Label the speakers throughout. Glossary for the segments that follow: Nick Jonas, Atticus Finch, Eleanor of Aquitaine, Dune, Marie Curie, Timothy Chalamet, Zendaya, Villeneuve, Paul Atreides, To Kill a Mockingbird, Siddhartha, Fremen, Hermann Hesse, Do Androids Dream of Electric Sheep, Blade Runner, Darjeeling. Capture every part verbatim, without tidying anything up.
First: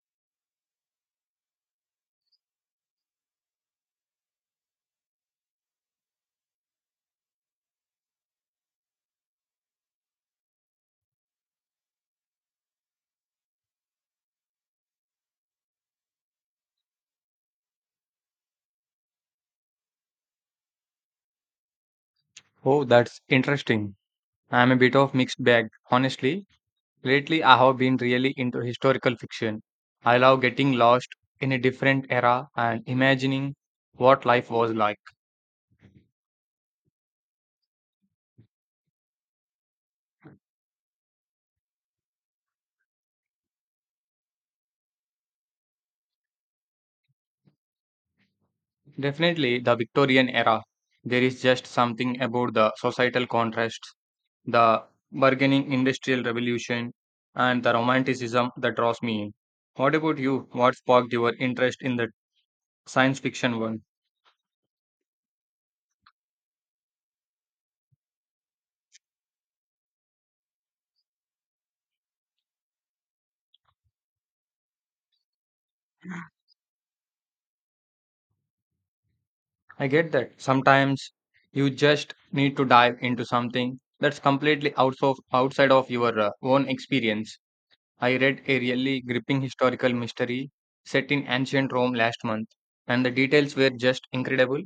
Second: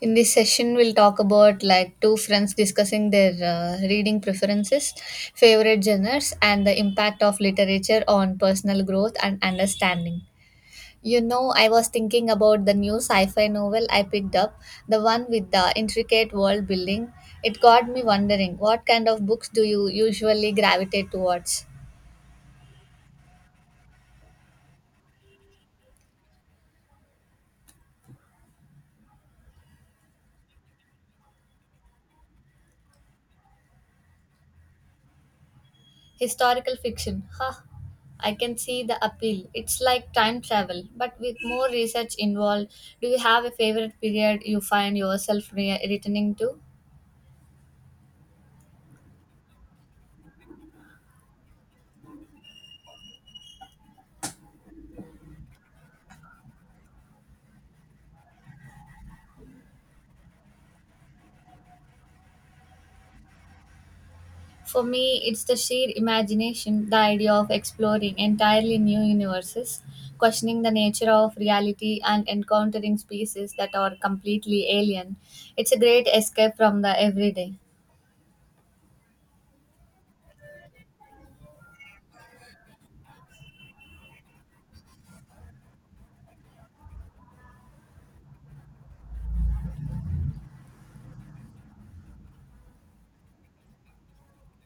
Speaker 1: In this session, we'll talk about like two friends discussing their uh, reading preferences, favorite genres, and the impact of literature on personal growth and understanding. You know, I was thinking about the new sci fi novel I picked up, the one with the intricate world building. It got me wondering what kind of books do you usually gravitate towards?
Speaker 2: Oh, that's interesting. I'm a bit of mixed bag, honestly. Lately, I have been really into historical fiction. I love getting lost in a different era and imagining what life was like.
Speaker 1: Historical fiction. Ha! I can see the appeal. It's like time travel, but with more research involved. Do you have a favorite period you find yourself re- returning to?
Speaker 2: Definitely, the Victorian era. There is just something about the societal contrasts, the bargaining industrial revolution, and the romanticism that draws me in. What about you? What sparked your interest in the science fiction one?
Speaker 1: For me, it's the sheer imagination, the idea of exploring entirely new universes, questioning the nature of reality, and encountering species that are completely alien. It's a great escape from the everyday.
Speaker 2: I get that. Sometimes you just need to dive into something that's completely outs of, outside of your uh, own experience. I read a really gripping historical mystery set in ancient Rome last month, and the details were just incredible.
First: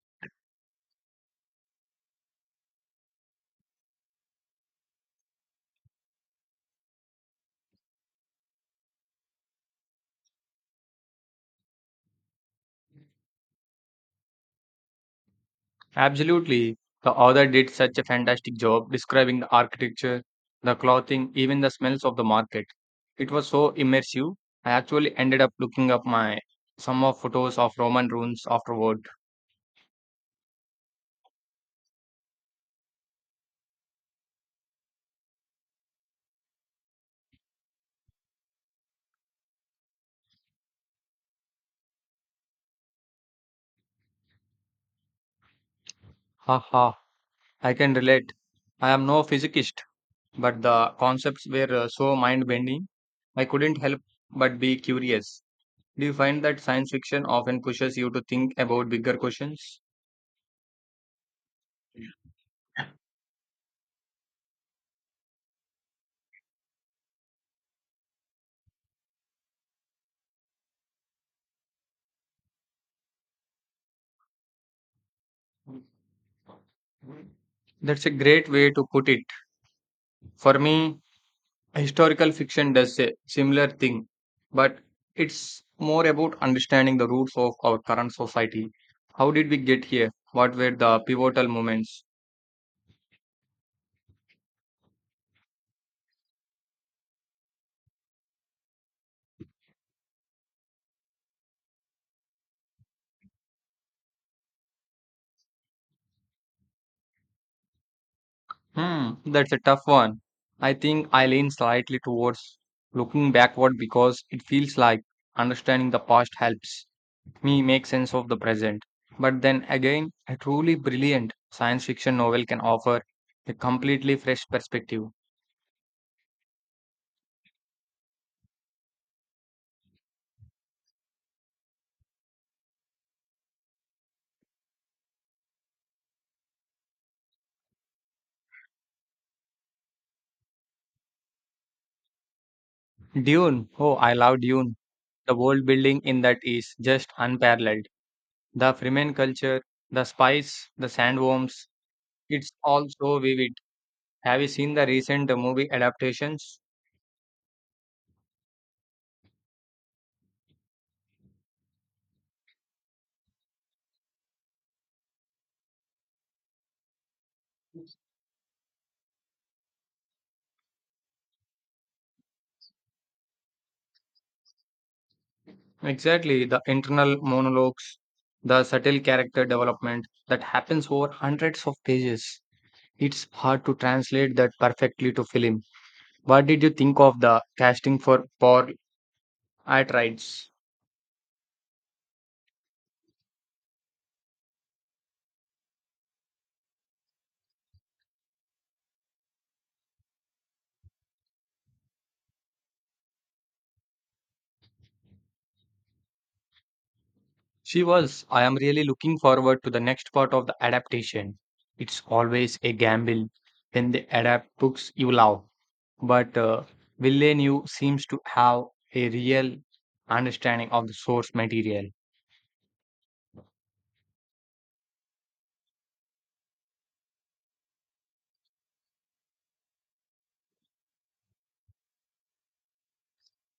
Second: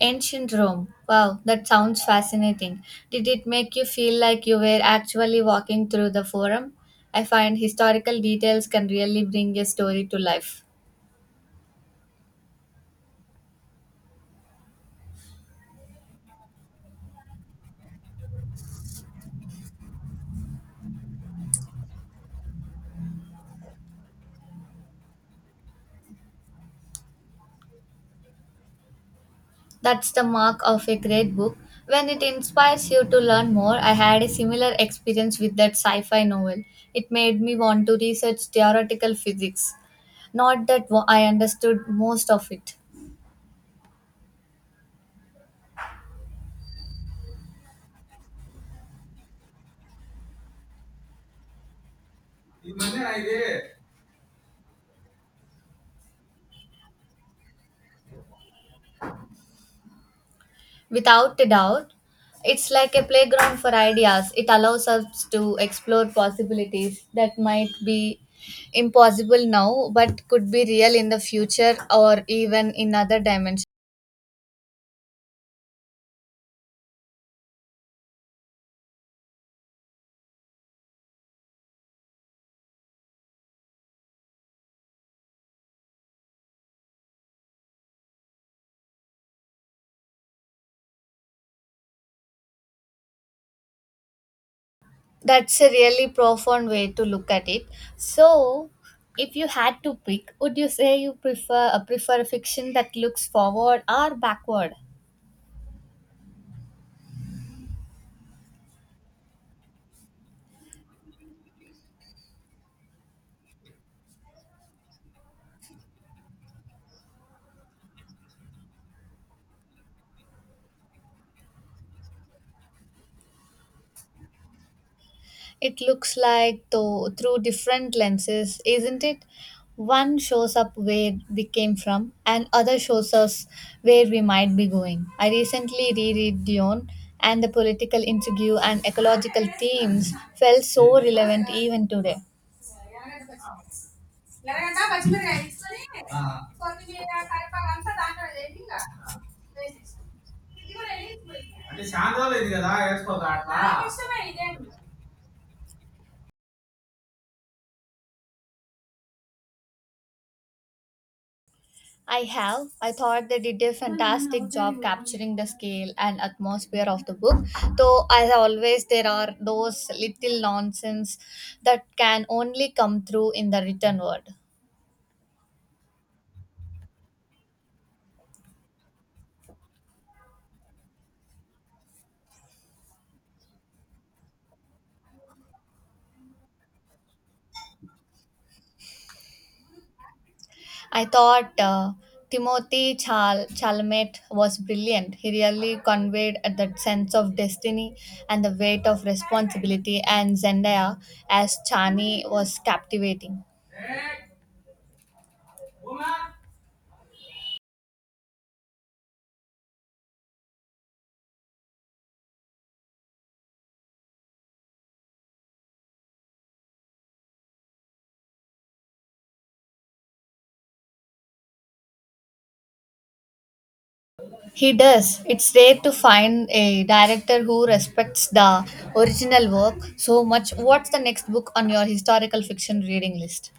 Speaker 1: Ancient Rome. Wow, that sounds fascinating. Did it make you feel like you were actually walking through the forum? I find historical details can really bring a story to life.
Speaker 2: Absolutely. The author did such a fantastic job describing the architecture, the clothing, even the smells of the market. It was so immersive. I actually ended up looking up my some of photos of Roman ruins afterward.
Speaker 1: That's the mark of a great book. When it inspires you to learn more, I had a similar experience with that sci fi novel. It made me want to research theoretical physics. Not that wo- I understood most of it.
Speaker 2: Ha ha. I can relate. I am no physicist, but the concepts were uh, so mind bending, I couldn't help but be curious. Do you find that science fiction often pushes you to think about bigger questions?
Speaker 1: Without a doubt, it's like a playground for ideas. It allows us to explore possibilities that might be impossible now but could be real in the future or even in other dimensions.
Speaker 2: That's a great way to put it. For me, historical fiction does a similar thing, but it's more about understanding the roots of our current society. How did we get here? What were the pivotal moments?
Speaker 1: That's a really profound way to look at it. So, if you had to pick, would you say you prefer uh, prefer fiction that looks forward or backward?
Speaker 2: Hmm, that's a tough one. I think I lean slightly towards looking backward because it feels like understanding the past helps me make sense of the present. But then again, a truly brilliant science fiction novel can offer a completely fresh perspective.
Speaker 1: It looks like though through different lenses, isn't it? One shows up where we came from, and other shows us where we might be going. I recently reread Dion, and the political intrigue and ecological themes felt so relevant even today.
Speaker 2: Dune, oh, I love Dune. The world building in that is just unparalleled. The Fremen culture, the spice, the sandworms, it's all so vivid. Have you seen the recent movie adaptations?
Speaker 1: I have. I thought they did a fantastic job capturing the scale and atmosphere of the book, though, as always, there are those little nonsense that can only come through in the written word.
Speaker 2: Exactly, the internal monologues, the subtle character development that happens over hundreds of pages. It's hard to translate that perfectly to film. What did you think of the casting for Paul Atreides?
Speaker 1: I thought uh, Timothy Chal- Chalamet was brilliant. He really conveyed that sense of destiny and the weight of responsibility, and Zendaya as Chani was captivating.
Speaker 2: She was. I am really looking forward to the next part of the adaptation. It's always a gamble when they adapt books you love, but uh, Villeneuve seems to have a real understanding of the source material.
Speaker 1: He does. It's rare to find a director who respects the original work so much. What's the next book on your historical fiction reading list?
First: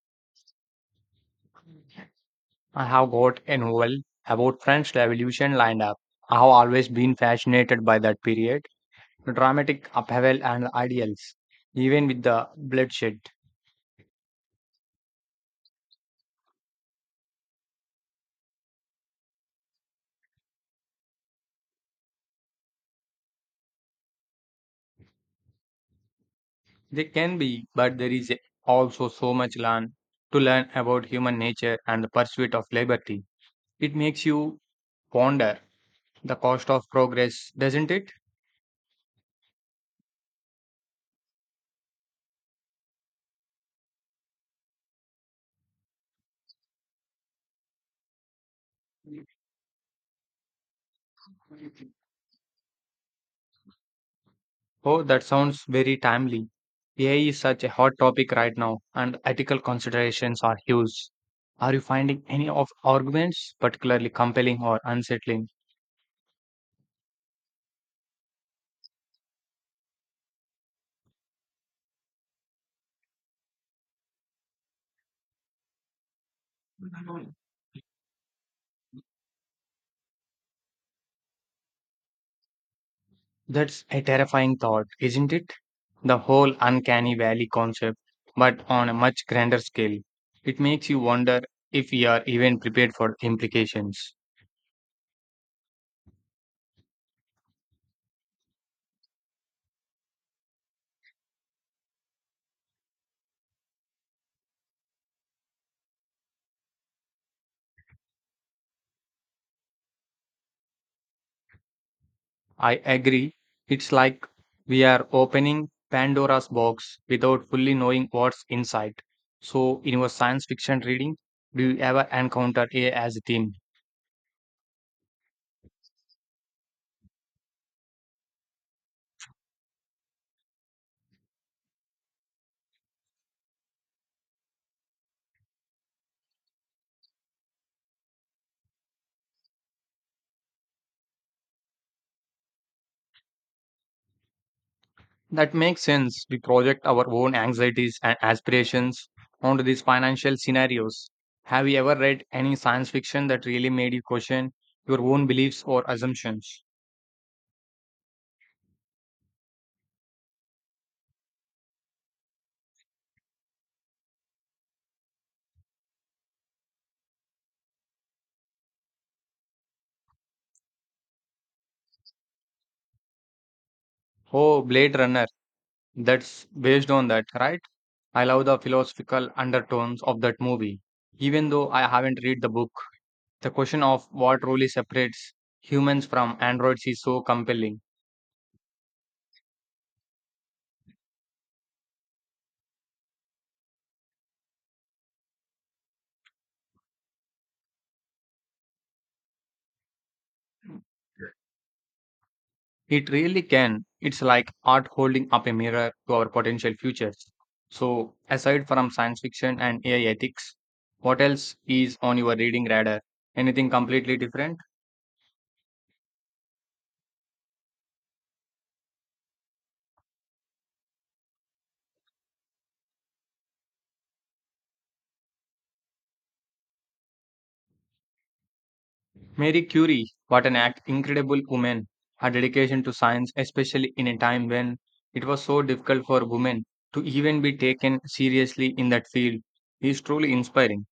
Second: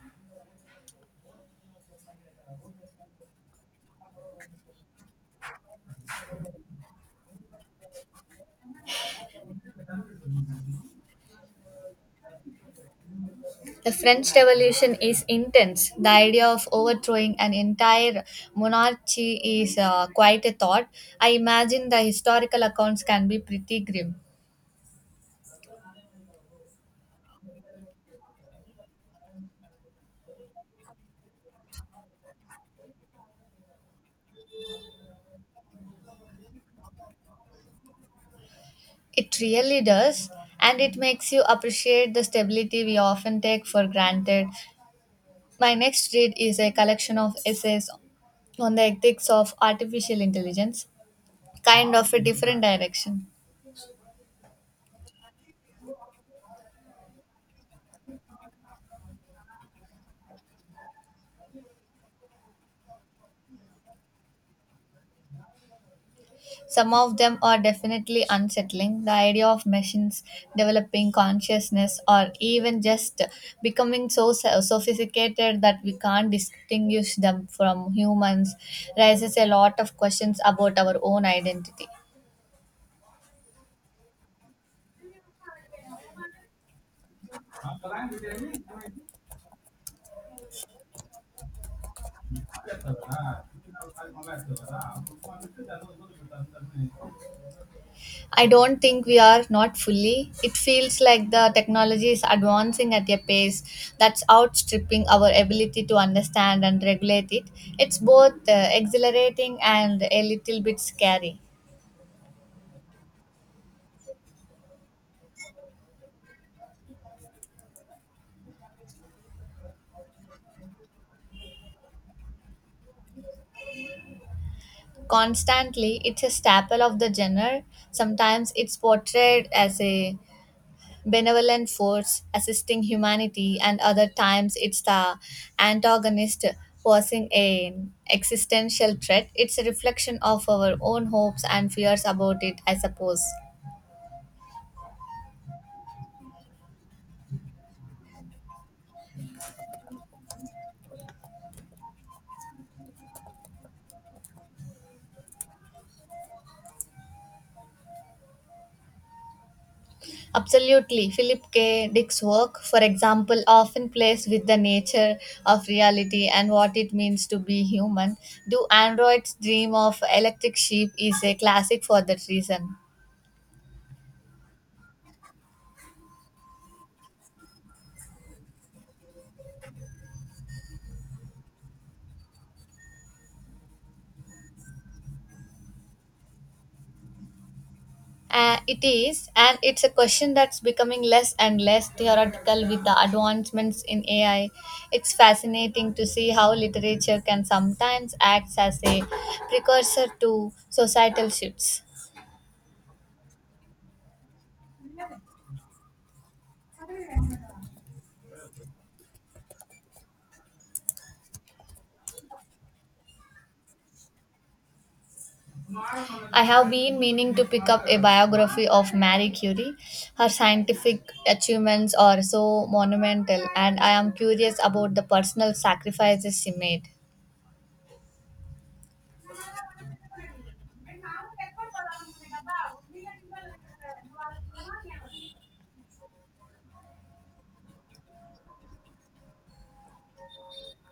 Speaker 2: I have got an novel about French Revolution lined up. I have always been fascinated by that period, the dramatic upheaval and ideals, even with the bloodshed.
Speaker 1: The French Revolution is intense. The idea of overthrowing an entire monarchy is uh, quite a thought. I imagine the historical accounts can be pretty grim.
Speaker 2: They can be, but there is also so much learn to learn about human nature and the pursuit of liberty. It makes you ponder the cost of progress, doesn't it?
Speaker 1: It really does, and it makes you appreciate the stability we often take for granted. My next read is a collection of essays on the ethics of artificial intelligence, kind of a different direction.
Speaker 2: Oh, that sounds very timely. A I is such a hot topic right now, and ethical considerations are huge. Are you finding any of arguments particularly compelling or unsettling?
Speaker 1: Some of them are definitely unsettling. The idea of machines developing consciousness or even just becoming so so- sophisticated that we can't distinguish them from humans raises a lot of questions about our own identity.
Speaker 2: That's a terrifying thought, isn't it? The whole uncanny valley concept, but on a much grander scale. It makes you wonder if we are even prepared for the implications.
Speaker 1: I don't think we are not fully. It feels like the technology is advancing at a pace that's outstripping our ability to understand and regulate it. It's both uh, exhilarating and a little bit scary.
Speaker 2: I agree. It's like we are opening Pandora's box without fully knowing what's inside. So, in your science fiction reading, do you ever encounter A I as a theme?
Speaker 1: Constantly, it's a staple of the genre. Sometimes it's portrayed as a benevolent force assisting humanity, and other times it's the antagonist posing an existential threat. It's a reflection of our own hopes and fears about it, I suppose.
Speaker 2: That makes sense. We project our own anxieties and aspirations onto these financial scenarios. Have you ever read any science fiction that really made you question your own beliefs or assumptions?
Speaker 1: Absolutely. Philip K. Dick's work, for example, often plays with the nature of reality and what it means to be human. Do Androids Dream of Electric Sheep is a classic for that reason.
Speaker 2: Oh, Blade Runner. That's based on that, right? I love the philosophical undertones of that movie. Even though I haven't read the book, the question of what really separates humans from androids is so compelling.
Speaker 1: Uh, it is, and it's a question that's becoming less and less theoretical with the advancements in A I. It's fascinating to see how literature can sometimes act as a precursor to societal shifts.
Speaker 2: It really can. It's like art holding up a mirror to our potential futures. So, aside from science fiction and A I ethics, what else is on your reading radar? Anything completely different?
Speaker 1: I have been meaning to pick up a biography of Marie Curie. Her scientific achievements are so monumental, and I am curious about the personal sacrifices she made.
Speaker 2: Mary Curie, what an act, incredible woman. Her dedication to science, especially in a time when it was so difficult for women to even be taken seriously in that field, is truly inspiring.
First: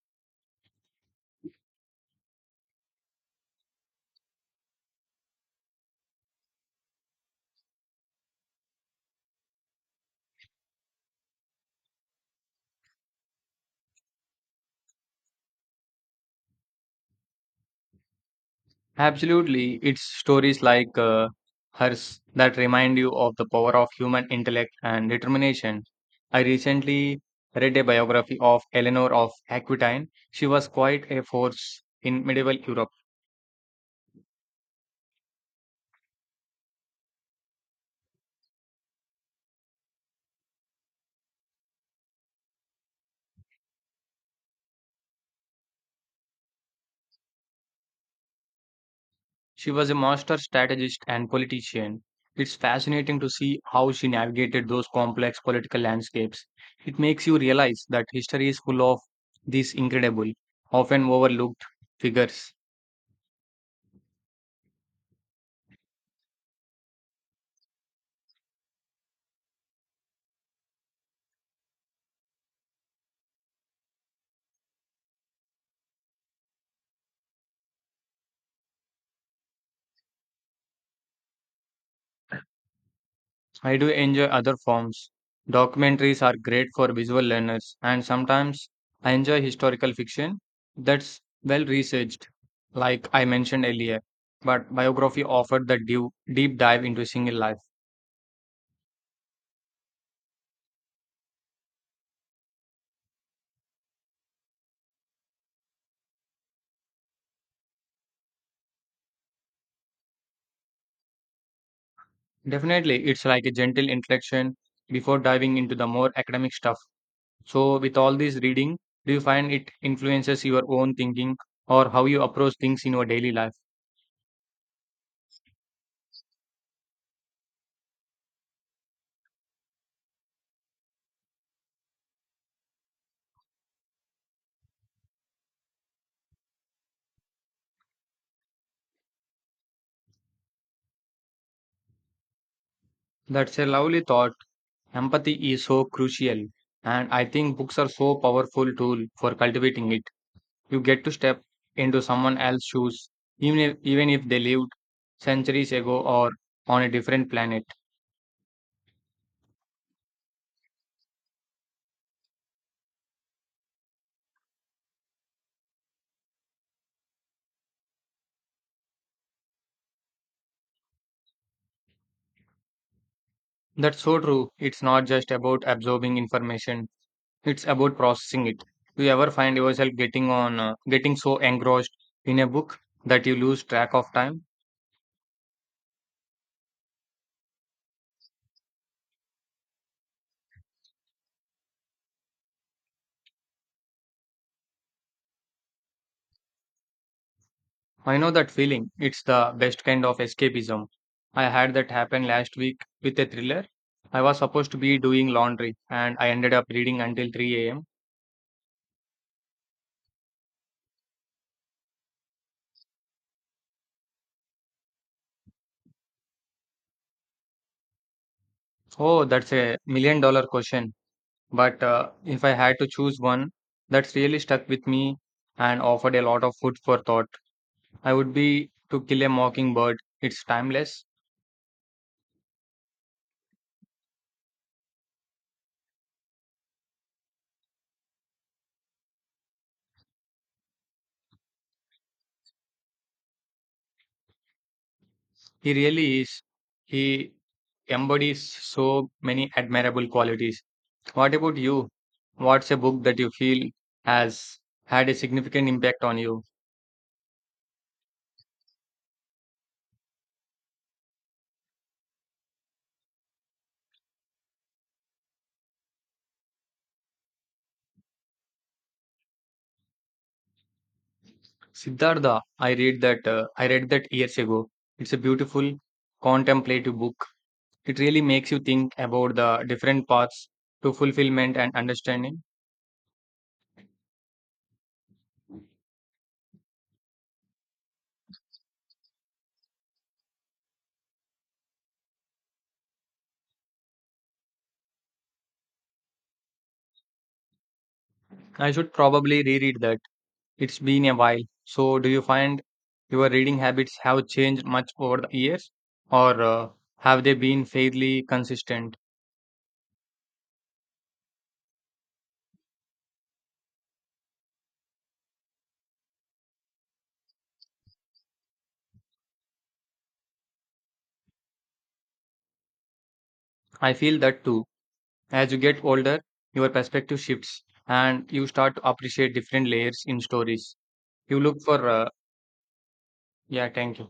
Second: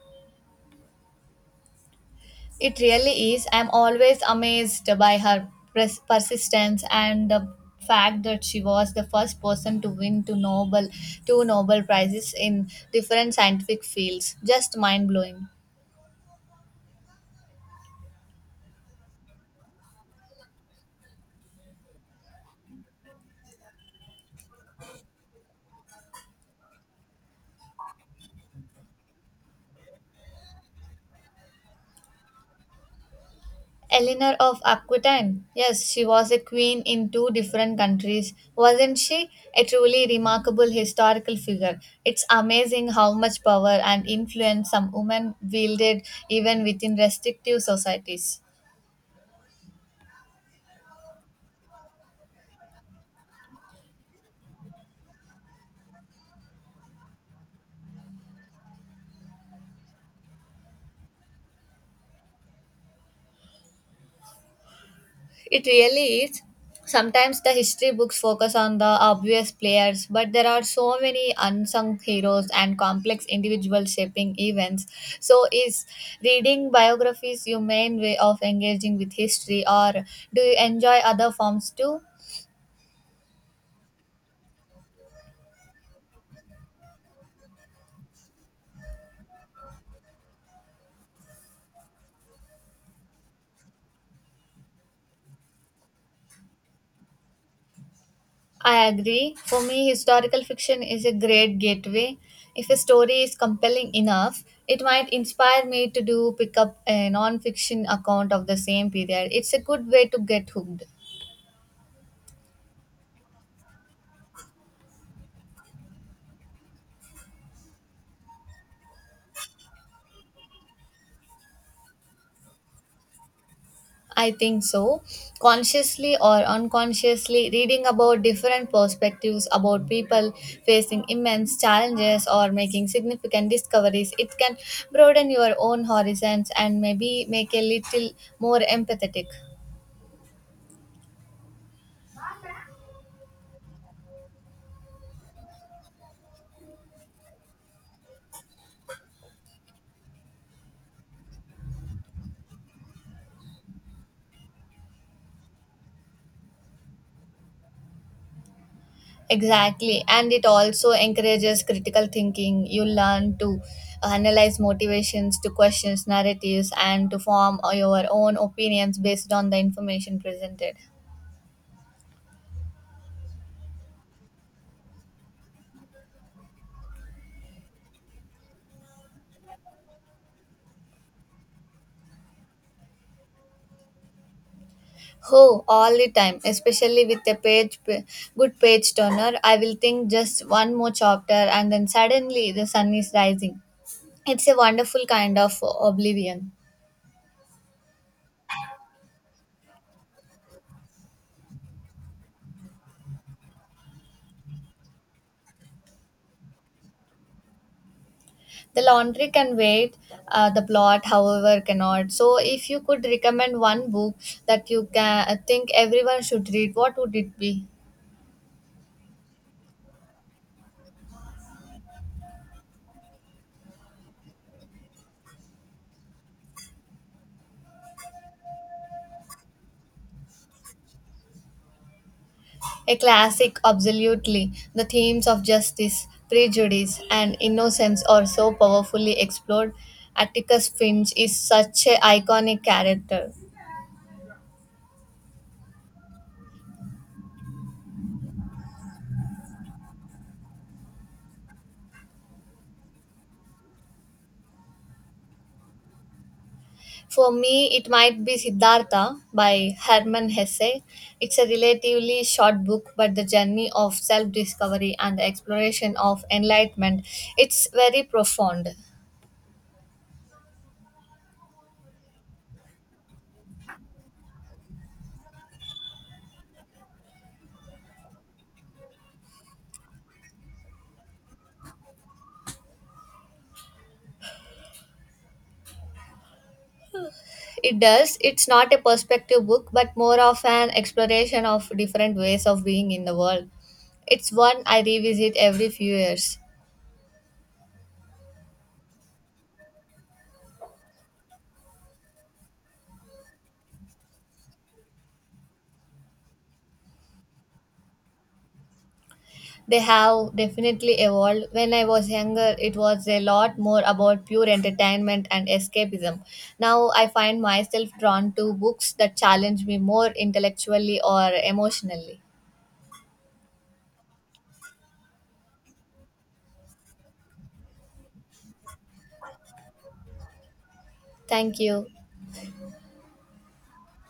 Speaker 1: It really is. I am always amazed by her pers- persistence and the fact that she was the first person to win two Nobel, two Nobel Prizes in different scientific fields. Just mind blowing.
Speaker 2: Absolutely, it's stories like uh, hers that remind you of the power of human intellect and determination. I recently read a biography of Eleanor of Aquitaine. She was quite a force in medieval Europe.
Speaker 1: Eleanor of Aquitaine. Yes, she was a queen in two different countries, wasn't she? A truly remarkable historical figure. It's amazing how much power and influence some women wielded even within restrictive societies.
Speaker 2: She was a master strategist and politician. It's fascinating to see how she navigated those complex political landscapes. It makes you realize that history is full of these incredible, often overlooked figures.
Speaker 1: It really is. Sometimes the history books focus on the obvious players, but there are so many unsung heroes and complex individual shaping events. So, is reading biographies your main way of engaging with history, or do you enjoy other forms too?
Speaker 2: I do enjoy other forms. Documentaries are great for visual learners, and sometimes I enjoy historical fiction that's well researched, like I mentioned earlier. But biography offered the deep deep dive into a single life.
Speaker 1: I agree. For me, historical fiction is a great gateway. If a story is compelling enough, it might inspire me to do pick up a non-fiction account of the same period. It's a good way to get hooked.
Speaker 2: Definitely, it's like a gentle introduction before diving into the more academic stuff. So, with all this reading, do you find it influences your own thinking or how you approach things in your daily life?
Speaker 1: I think so. Consciously or unconsciously, reading about different perspectives about people facing immense challenges or making significant discoveries, it can broaden your own horizons and maybe make a little more empathetic.
Speaker 2: That's a lovely thought. Empathy is so crucial, and I think books are so powerful tool for cultivating it. You get to step into someone else's shoes, even if, even if they lived centuries ago or on a different planet.
Speaker 1: Exactly, and it also encourages critical thinking. You learn to analyze motivations, to question narratives, and to form your own opinions based on the information presented.
Speaker 2: That's so true. It's not just about absorbing information. It's about processing it. Do you ever find yourself getting on uh, getting so engrossed in a book that you lose track of time?
Speaker 1: Oh, all the time, especially with a page, good page turner. I will think just one more chapter, and then suddenly the sun is rising. It's a wonderful kind of oblivion.
Speaker 2: I know that feeling. It's the best kind of escapism. I had that happen last week with a thriller. I was supposed to be doing laundry and I ended up reading until three a m.
Speaker 1: The laundry can wait, uh, the plot, however, cannot. So, if you could recommend one book that you can uh, think everyone should read, what would it be?
Speaker 2: Oh, that's a million dollar question. But uh, if I had to choose one that's really stuck with me and offered a lot of food for thought, I would be To Kill a Mockingbird. It's timeless.
Speaker 1: A classic, absolutely. The themes of justice, prejudice, and innocence are so powerfully explored. Atticus Finch is such an iconic character.
Speaker 2: He really is. He embodies so many admirable qualities. What about you? What's a book that you feel has had a significant impact on you?
Speaker 1: For me, it might be Siddhartha by Hermann Hesse. It's a relatively short book, but the journey of self discovery and the exploration of enlightenment it's very profound.
Speaker 2: Siddhartha, I read that uh, I read that years ago. It's a beautiful contemplative book. It really makes you think about the different paths to fulfillment and understanding.
Speaker 1: It does. It's not a perspective book, but more of an exploration of different ways of being in the world. It's one I revisit every few years.
Speaker 2: I should probably reread that. It's been a while. So, do you find your reading habits have changed much over the years, or uh, have they been fairly consistent?
Speaker 1: They have definitely evolved. When I was younger, it was a lot more about pure entertainment and escapism. Now I find myself drawn to books that challenge me more intellectually or emotionally.
Speaker 2: I feel that too. As you get older, your perspective shifts and you start to appreciate different layers in stories. You look
Speaker 1: Thank you.
Speaker 2: for, uh, yeah, thank you.